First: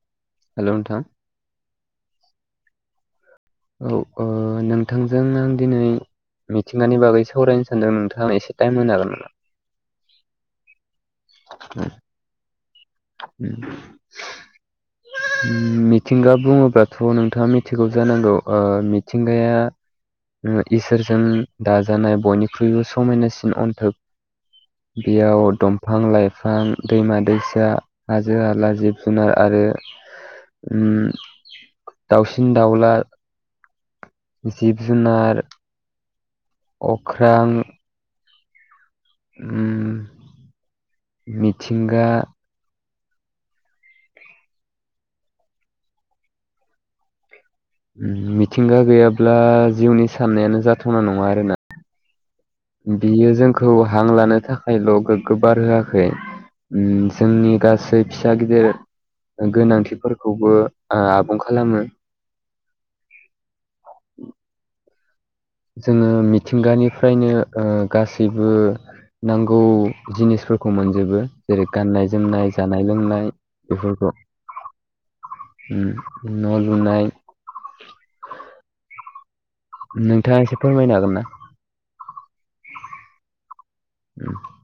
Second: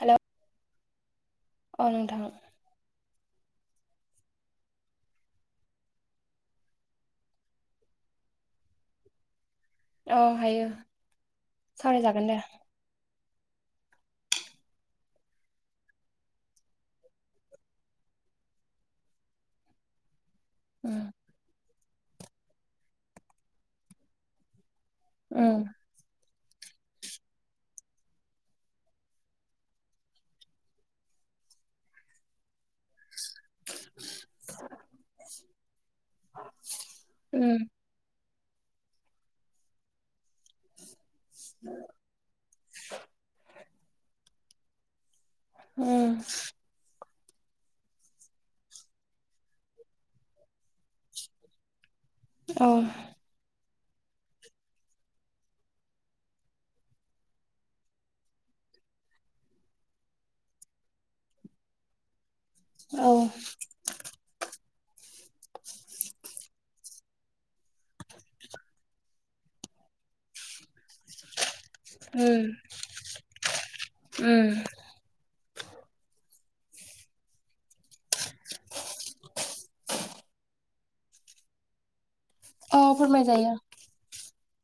Hello hello नोंथां अ नोंथां औ नोंथांजों आं दिनै मिथिंगानि बागै सावरायनो सानदों नोंथाङा एसे टाइम होनो हागोन नामा। औ हायो सावरायजागोन दे। उ [inaudible] मिथिंगा बुङोब्लाथ' नोंथाङा मिथिगौ जानांगौ मिथिंगाया‌ उम इसोरजों दाजानाय बयनिख्रुइबो समायनासिन अन्थोब। बेयाव उम दंफां, लाइफां, दैमा, दैसा। हाजो- हाला, जिब- जुनार आरो उम दाउसिन- दाउला, जिब- जुनार उम अख्रां उम मिथिंगा [inaudible] उम। मिथिंगा गैयाब्ला जिउनि साननायानो जाथावना नङा आरोना। औ बियो जोंखौ हां लानो थाखायल' गोग्गो बार होआखै। जोंनि गासै फिसा गिदिर गोनांथिफोरखौबो आबुं खालामो। औ। जोङो मिथिंगानिफ्रायनो गासैबो नांगौ जिनिसफोरखौ मोन जबो जेरै गाननाय जोमनाय उम जानाय लोंनाय बेफोरखौ। उम न' लुनाय। नोंथाङा एसे फोरमायनो हागोन ना। अ फोरमाय जायो। [inaudible]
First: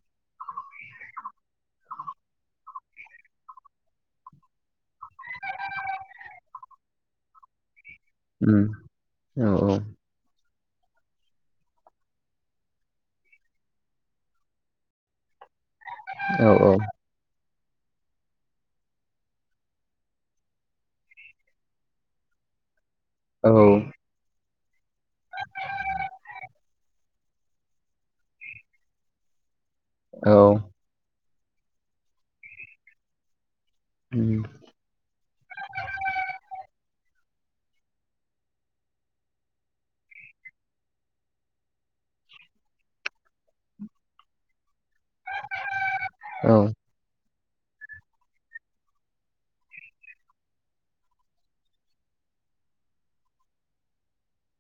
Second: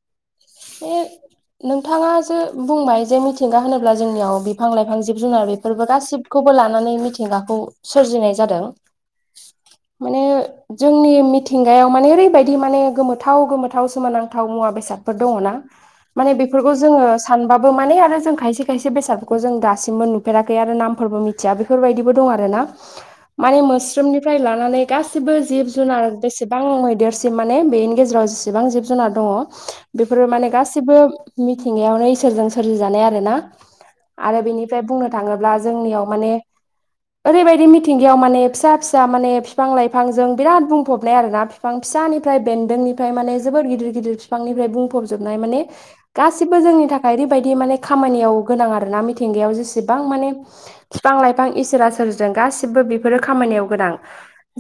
[inaudible] नोंथाङा जो बुंबाय जे मिथिंगा होनोब्ला जोंनियाव बिफां लाइफां जिब जुनार बेफोरबो गासिबो खौबो लानानै मिथिंगाखौ सोरजिनाय जादों। उम माने [inaudible] जोंनि मिथिंगायाव माने ओरैबायदि माने गोमोथाव गोमोथाव सोमोनांथाव मुवा बेसाद दङ ना माने औ बेफोरखौ जो सानबाबो माने आरो जों खायसे- खायसे बेसादफोरखौ जों दासिमबो नुफेराखै आरो नामफोरबो मिथिया बेफोरबायदिबो दं आर ना। [inaudible] माने मोस स्रोमनिफ्राय लानानै गासिबो जिब जुनार बेसेबां मैदेरसिम माने बेनि गेजेराव बेसिबां जिब जुनार दङ औ बेफोरो माने गासिबो मिथिंगायावनो इसोरजों सोरजिजानाय आर ना आरो उम बेनि बेफ्राय बुंनो थाङोब्ला जोंनियाव माने ओरैबायदि मिथिंगायाव माने फिसा फिसा माने बिफां लाइफांजों बिराद बुंफबनाय आरो ना। बिफां फिसानिफ्राय बेन्दोंनिफ्राय माने जोबोर गिदिर गिदिर बिफांनिफ्राय बुं फबजोबनाय माने औ गासिबो जोंनि थाखाय बायबायदि माने खामानियाव गोनां आर ना मिथिंगायाव जेसेबां माने बिफां लाइफां इसोरा सोरोरजों गासिबो बेफोरो खामानियाव गोनां।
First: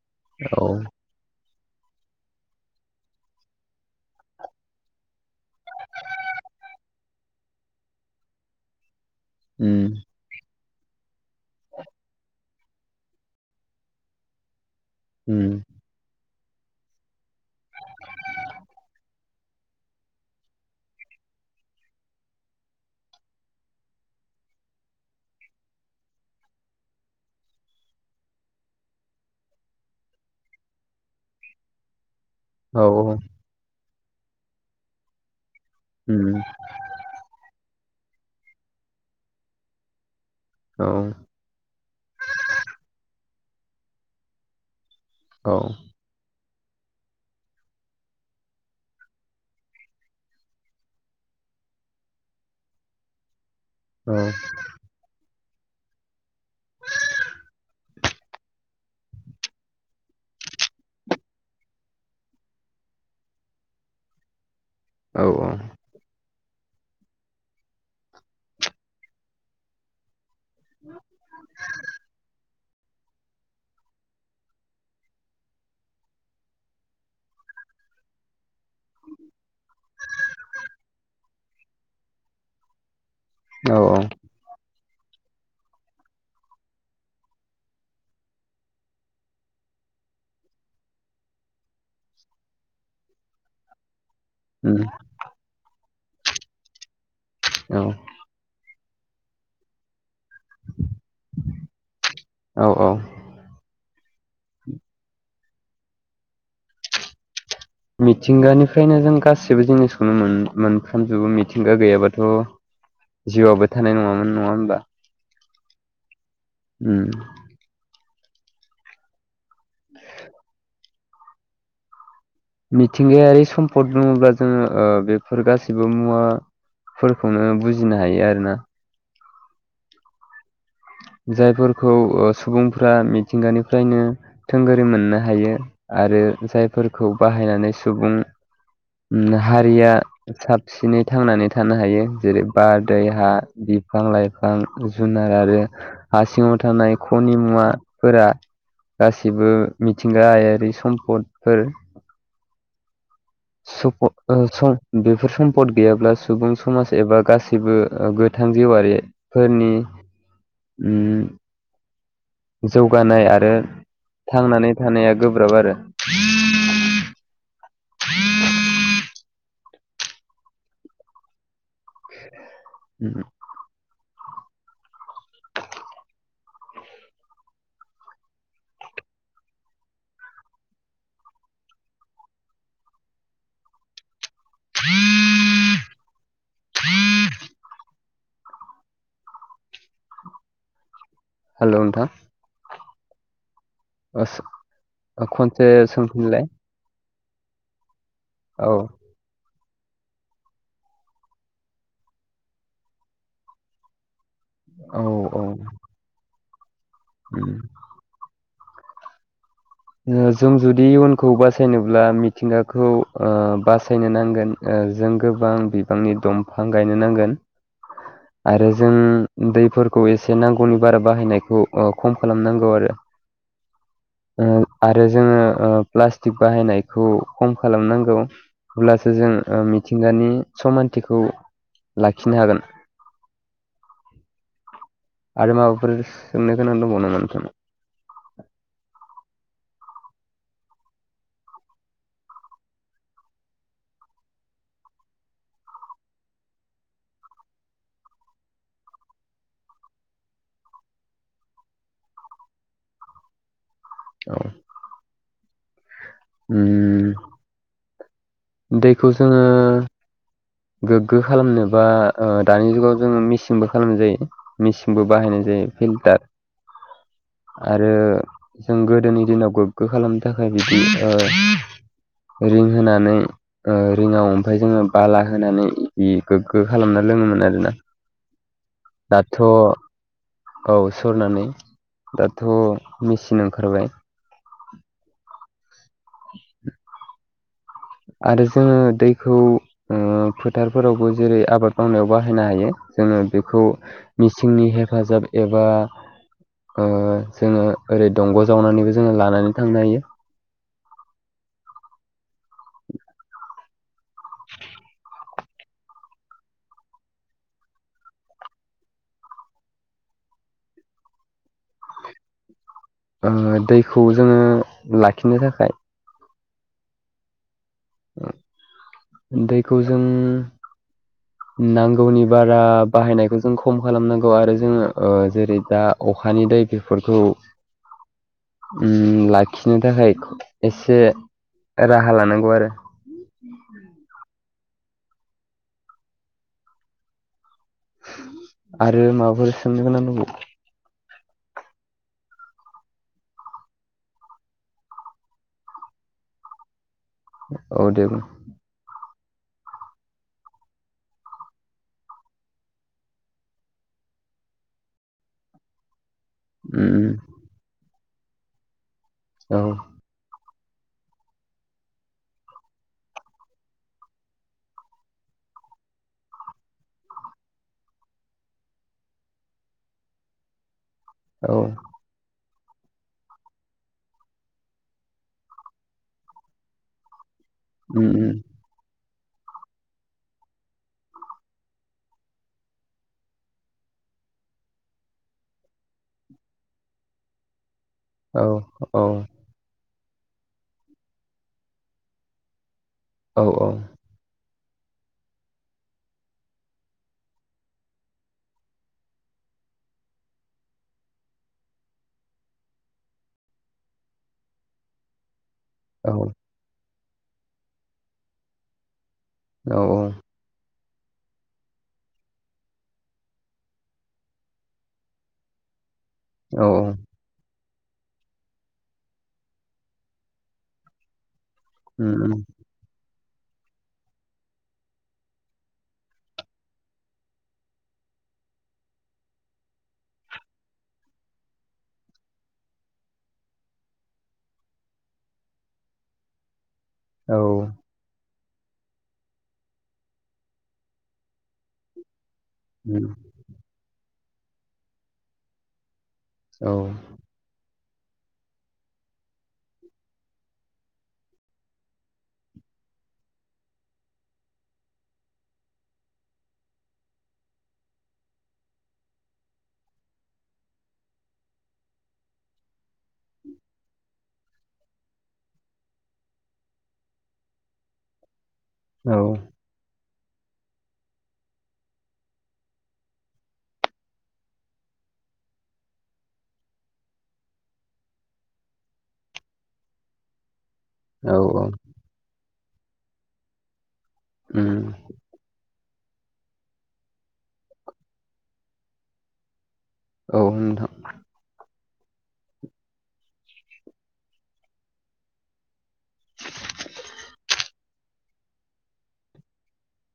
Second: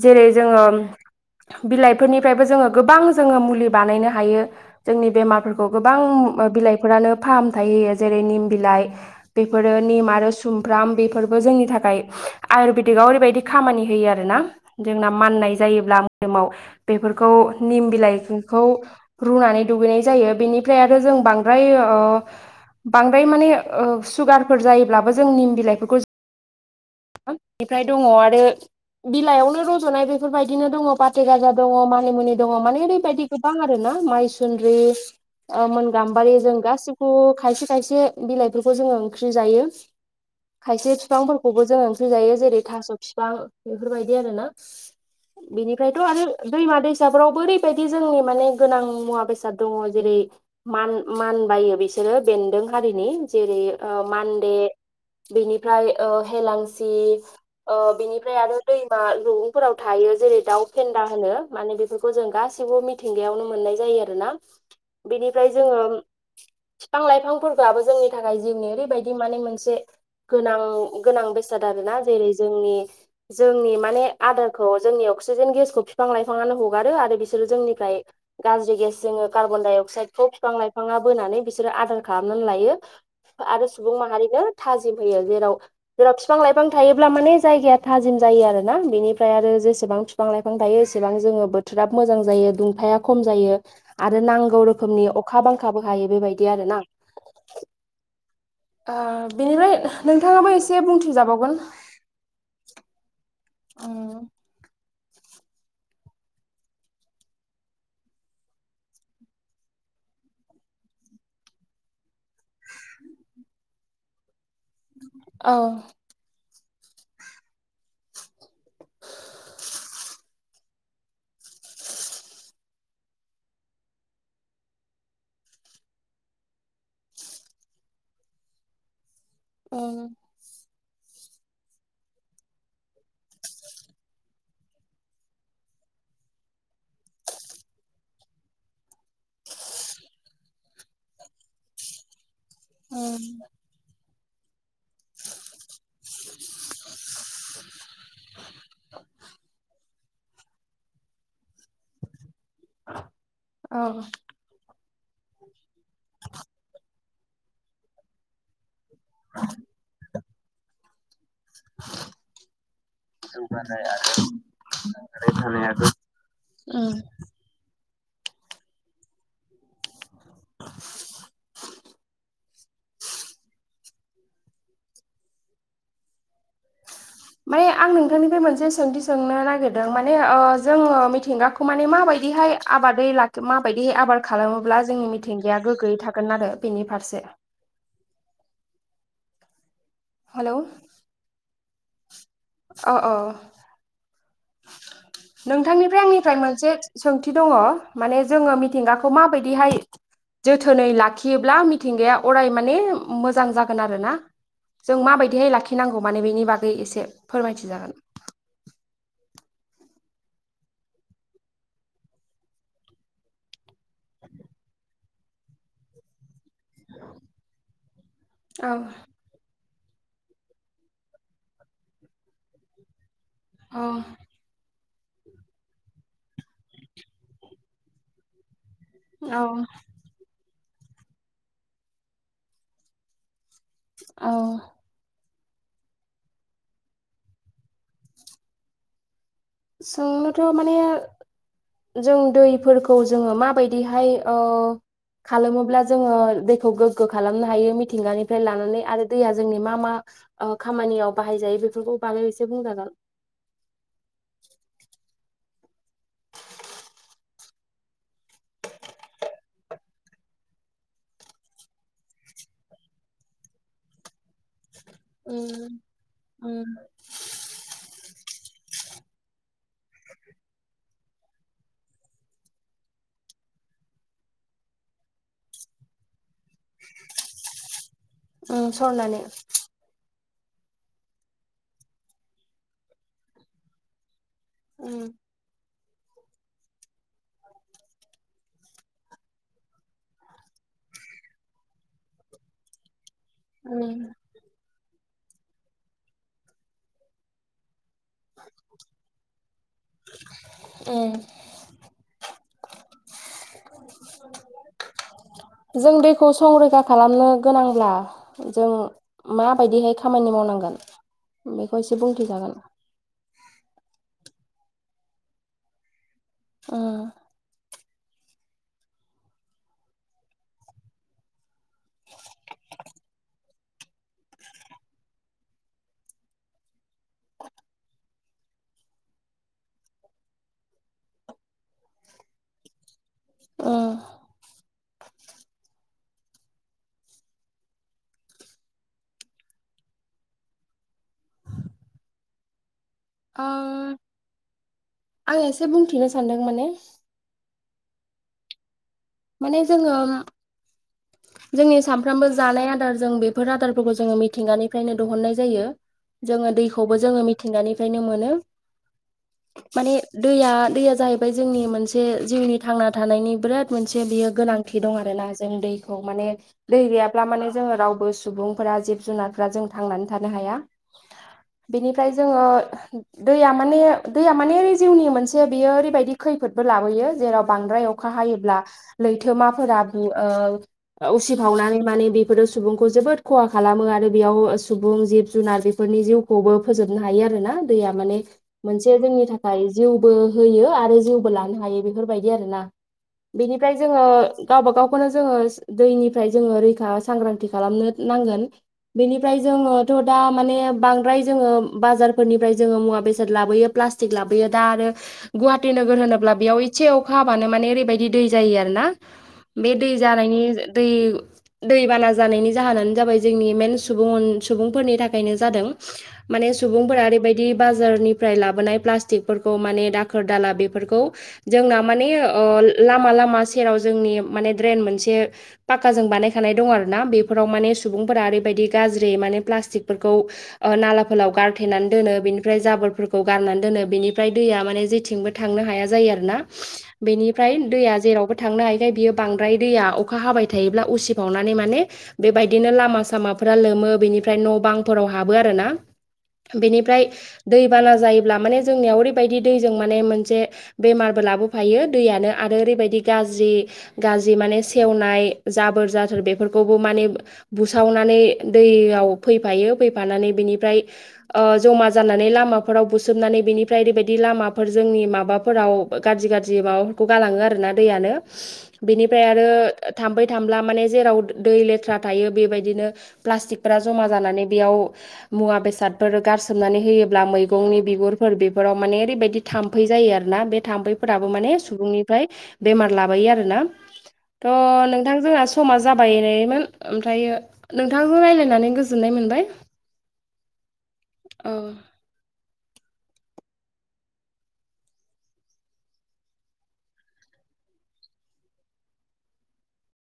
जेरै जोङो औ बिलाइफोरनिफ्रायबो जोङो गोबां जोङो मुलि बानायनो हायो। जोंनि बेमारफोरखौ गोबां बिलाइफोरानो फाहामथाय होयो जेरै निम बिलाइ बेफोरो उम नि म आरो सुमफ्राम बेफोरबो जोंनि थाखाय आयुरवेदिकआव ओरैबायदि खामानि होयो आर ना। जोंना उम माननाय जायोब्ला मोदोमाव बेफोरखौ निम बिलाइखौ रुनानै दुगैनाय जायो बेनिफ्राय आरो जों बांद्राय ओ बांद्राय माने सुगारफोर जायोब्लाबो जों निम बिलाइफोरखौ बेफ्राय दङ आरो बिलाइयावनो रज'नाय बेफोरबायदिनो दङ फाथे गाजा दङ मानि मुनि द औ माने औ ओरैबायदि गोबां आरो ना माइसु्रि मोन गाम्बारि उम जों गासिबो खायसे खायसे बिलाइफोरखौ जोङो ओंख्रि जायो औ खायसे बिफांफोरखौ खौबो जों ओंख्रि जायो जेरै थास' बिफां बेफोरबायदि आरोोना औ बिनिफ्राय थ आरो दैमा दैसाफोरावबो ओरैबायदि जोंनि माने गोनां मुवा बेसाद बेसाद दङ जेरै मान मान बायो बिसोरो बेन्दों हारिनि जेरै अ मान्दे बिनिफ्राय ओ हेलांसि अ बिनिफ्राय आरो दैमा दुब्लिफोराव थायो जेरै दाउ फेन्दा होनो माने बेफोरखौ जों गासैबो मिथिंगायावनो मोननाय जायो आरोना औ औ बेनिफ्राय जोङो बिफां लाइफांफोरखौ आबो जोंनि थाखाय जिउनि ओरैबायदि माने मोनसे गोनां गोनां बेसाद आरोना जेरै जोंनि जोंनि माने आदारखौ जोंनि अक्सिजेन गेसखौ बिफां लाइफाङानो हगारो आरो बिसोरो जोंनिखाय गाज्रि गेस जोङो कार्बन डाइ अक्साइदखौ फिफां लाइफाङा बोनानै बिसोरो आदार खालामनानै लायो आरो सुबुं माहारिनो थाजिम होयो जेराव जेराव बिफां लाइफां थायोब्ला माने जायगाया थाजिम जायो आरो ना बेनिफ्राय आरो जेसेबां बिफां लाइफां थायो एसेबां जोङो बोथोराबो मोजां जायो दुंथाया खम जायो आरो नांगौ उम रोखोमनि अखा बांखाबो हायो बेबायदि आरो ना औ ओ बेनिफ्राय नोंथाङाबो एसे बुंथिजाबावगोन औ औ अ मिथिंगानिफ्रायनो जों गासिबो जिनिसखौनो मोनफ्रामजोबो मिथिंगा गैयाबाथ' जिउआबो थानाय नङामोन नङा होनबा औ उम मिथिंगायारि सम्पद बुङोब्ला जोङो बेफोर गासिबो मुवा फोरखौनो बुजिनो हायो आरो ना ओं जायफोरखौ सुबुंफ्रा मिथिंगानिफ्रायनो थोंगोरै मोननो हायो आरो जायफोरखौ बाहायनानै सुबुं हारिया साबसिनै थांनानै थानो हायो जेरै बार दै हा उम बि बिफां लाइफां जुनार आरो हा सिङाव थानाय खनि मुवाफोरा गासिबो मिथिंगायारि सम्पदफोर औ बेफोर सम्पद गैयाब्ला सुबुं समाज एबा गासैबो गोथां जिवारिफोरनि उम जौगानाय आरो जौगानाय आरो थांनानै थानाया गोब्राब आरो रैखानायाबो उम द [unintelligible] माने आं नोंथांनिफ्राय मोनसे सोंथि सोंनो नागिरदों माने ओ जोङो मिथिंगाखौ थ माने माबायदिहाय आबादै लाखो माबायदिहाय आबाद खालामोब्ला जोंनि मिथिंगाया गोग्गोयै थागोन आरो बेनि फारसे हेलौ हेलौ नोंथां अ अ खनसे नोंथांनिफ्राय आंनिफ्राय सोंफिनलाय मोनसे सोंथि दङ माने जोङो औ मिथिंगा खौ मा बायदिहाय जोथोनै लाखियोब्ला मिथिंगाया अराय माने मोजां जागोन आरो ना। औ जों मा औ बायदिहाय लाखिनांगौ माने बेनि बागै एसे उम फोरमायथिजागोन। ओ जों जुदि इयुनखौ बासायनोब्ला मिथिंगाखौ ओ बासायनो नांगोन। ओ जों गोबां बिबांनि दमफां गायनो नांगोन। आरो औ जों दैफोरखौ एसे नांगौनि बारा बाहायनायखौ ओ खम खालामनांगौ आरो। अ ओ आरो जोङो ओ प्लास्टिक बाहायनायखौ खम खालामनांगौ। अब्लासो जों औ ओ मिथिंगानि समानथिखौ लाखिनो हागोन। औ आरो माबाफोर सोंनो गोनां दंबावो नामा नोंथांनाव? सोंनोथ' माने जों दैफोरखौ जोङो मा बायदिहाय ओ खालामोब्ला जोङो दैखौ गोग्गो खालामनो हायो मिथिंगानिफ्राय लानानै आरो दैया जोंनि मा मा ओ खामानियाव बाहायजायो बेफोरखौ बागै एसे बुंजागोन। औ उम दैखौ जोङो गोग्गो खालामनो बा ओ दानि जुगाव जोङो मिचिंबो खालामजायो। मिचिंबो बाहायनाय जायो फिल्टार। आरो जों गोदोनि दिनाव गोग्गो खालामनो थाखाय बिदि ओ रिं होनानै ओ रिंआव ओमफाय जोङो बाला होनानै गोग्गो खालामना लोङोमोन आरोना उम सरनानै दाथ' औ सरनानै दाथ' मिचिन ओंखारबाय। उम [inaudible] आरो जोङो दैखौ ओ फोथारफोरावबो जेरै आबाद मावनायाव बाहायनो हायो जोङो बेखौ मिस सिंनि हेफाजाब एबा ओ जोङो ओरै दंग' जावनानैबो जोङो लानानै थांनो हायो। उ जों दैखौ संरैखा खालामनो गोनांब्ला जों मा बायदिहाय खामानि मावनांगोन बेखौ एसे बुंथिजागोन। ओ दैखौ जोङो लाखिनो थाखाय उम दैखौ जों नांगौनि बारा बाहायनायखौ जों जों खम खालामनांगौ आरो जोङो ओ जेरै दा अखानि दै बेफोरखौ उम लाखिनो थाखाय एसे राहा लानांगौ आरो। उम आरो माबाफोर सोंनो गोनां दंबावो? ओ आं एसे बुंथिनो सानदों माने। औ दे बुं। माने जोङो [inaudible] जोंनि सामफ्रोमबो जानाय आदार जों बेफोर आदारफोरखौ जोङो मिथिंगानिफ्रायनो दहननाय जायो। जोङो दैखौबो उम जोङो मिथिंगानिफ्रायनो मोनो उम औ माने दैया दैया जाहैबाय जोंनि मोनसे जिउनि थांना थानायनि बिराद मोनसे बियो गोनांथि दं आरो ना जों दैखौ माने दै गैयाब्ला माने जोङो रावबो सुबुंफोरा जिब जुनारफोरा जों थांनानै थानो हाया। औ बिनिफ्राय जोङो दैया माने दैया माने ओरै जिउनि मोनसे बेयो ओरैबायदि खैफोदबो लाबोयो जेराव बांद्राय उम अखा उम हायोब्ला लैथोमाफोरा ओ उसिफावनानै माने बेफोरो सुबुंखौ जोबोद खहा खालामो आरो बेयाव सुबुं जिब जुनार बेफोरनि जिउ खौबो फोजोबनो हायो आरो ना दैया माने औ मोनसे औ जोंनि थाखाय जिउबो होयो आरो जिउबो लानो हायो बेफोरबायदि आरो ना औ बिनिफ्राय जोङो गावब गावखौनो जोङो दैनिफ्राय जोङो रैखा सांग्रांथि खालामनो नांगोन। बेनिफ्राय जोङोथ' दा माने बांद्राय जोङो बाजारफोरनिफ्राय जोङो मुवा बेसाद लाबोयो प्लास्टिक लाबोयो दा आरो गुवाहाटि नोगोर औ होनोब्ला बेयाव एसे अखा हाबानो माने ओरैबायदि दै जायो आर ना। बे औ दै जानायनि दै दैबाना जानायनि जाहोनानो जाबाय जोंनि मेन सुबुं सुबुंफोरनि थाखायनो जादों। माने औ सुबुंफोरा ओरैबायदि बिदि बाजारनिफ्राय लाबोनाय पटिकफोरखौ माने दाखोर दाला बेफोरखौ जोंना माने उम उम ओ लामा लामा सेराव जोंनि माने द्रेन मोनसे पाक्काजों बानायखानाय दं आरोना बेफोराव माने सुबुंफोरा ओरैबायदि गाज्रि माने प्लास्टिकफोरखौ नालाफोरलाव गारथेनानै दोनो बेनिफ्राय जाबोरफोरखौ गारनानै दोनो बेनिफ्राय दैया माने जेथिंबो थांनो हाया जायो आरोना। औ ओमफ्राय दैया जेरावबो थांनो हायखाय बियो बांद्राय दैया अखा हाबाय थायोब्ला उसिबावनानै माने बेबायदिनो लामा सामाफोरा लोमो बेनिफ्राय न' बांफोराव हाबो आरो ना उम बेनिफ्राय दैबाना जायोब्ला माने जोंनियाव ओरैबायदि दैजों माने मोनसे बेमारबो लाबोफायो। दैयानो आरो ओरैबायदि गाज्रि गाज्रि माने सेवनाय जाबोर जाथोर बेफोरखौबो माने बुसावनानै दैयाव फैफायो फैफानानै बिनिफ्राय ओ जमा जानानै लामाफोराव बुसोमनानै बेनिफ्राय ओरैबायदि लामाफोर जोंनि माबाफोराव गाज्रि गाज्रि माबाफोरखौ गालाङो आरोना दैयानो। औ बिनिफ्राय औ आरो थाम्फै थामब्ला माने जेराव दै लेथ्रा थायो बेबायदिनो प्लास्टिकफोरा जमा जानानै बेयाव मुवा बेसादफोर गारसोमनानै होयोब्ला मैगंनि बिगुरफोर बेफोराव माने ओरैबायदि थाम्फै जायो आरोना बे थाम्फैफोर फोराबो औ माने सुबुंनि बेमार लाबोयो आरोना थ उम नोंथां जोंहा स समा जाबायनायमोन ओमफ्र नोंथांजों राय्लायनानै गोजोननाय मोनबाय। औ नोंथां। ओ।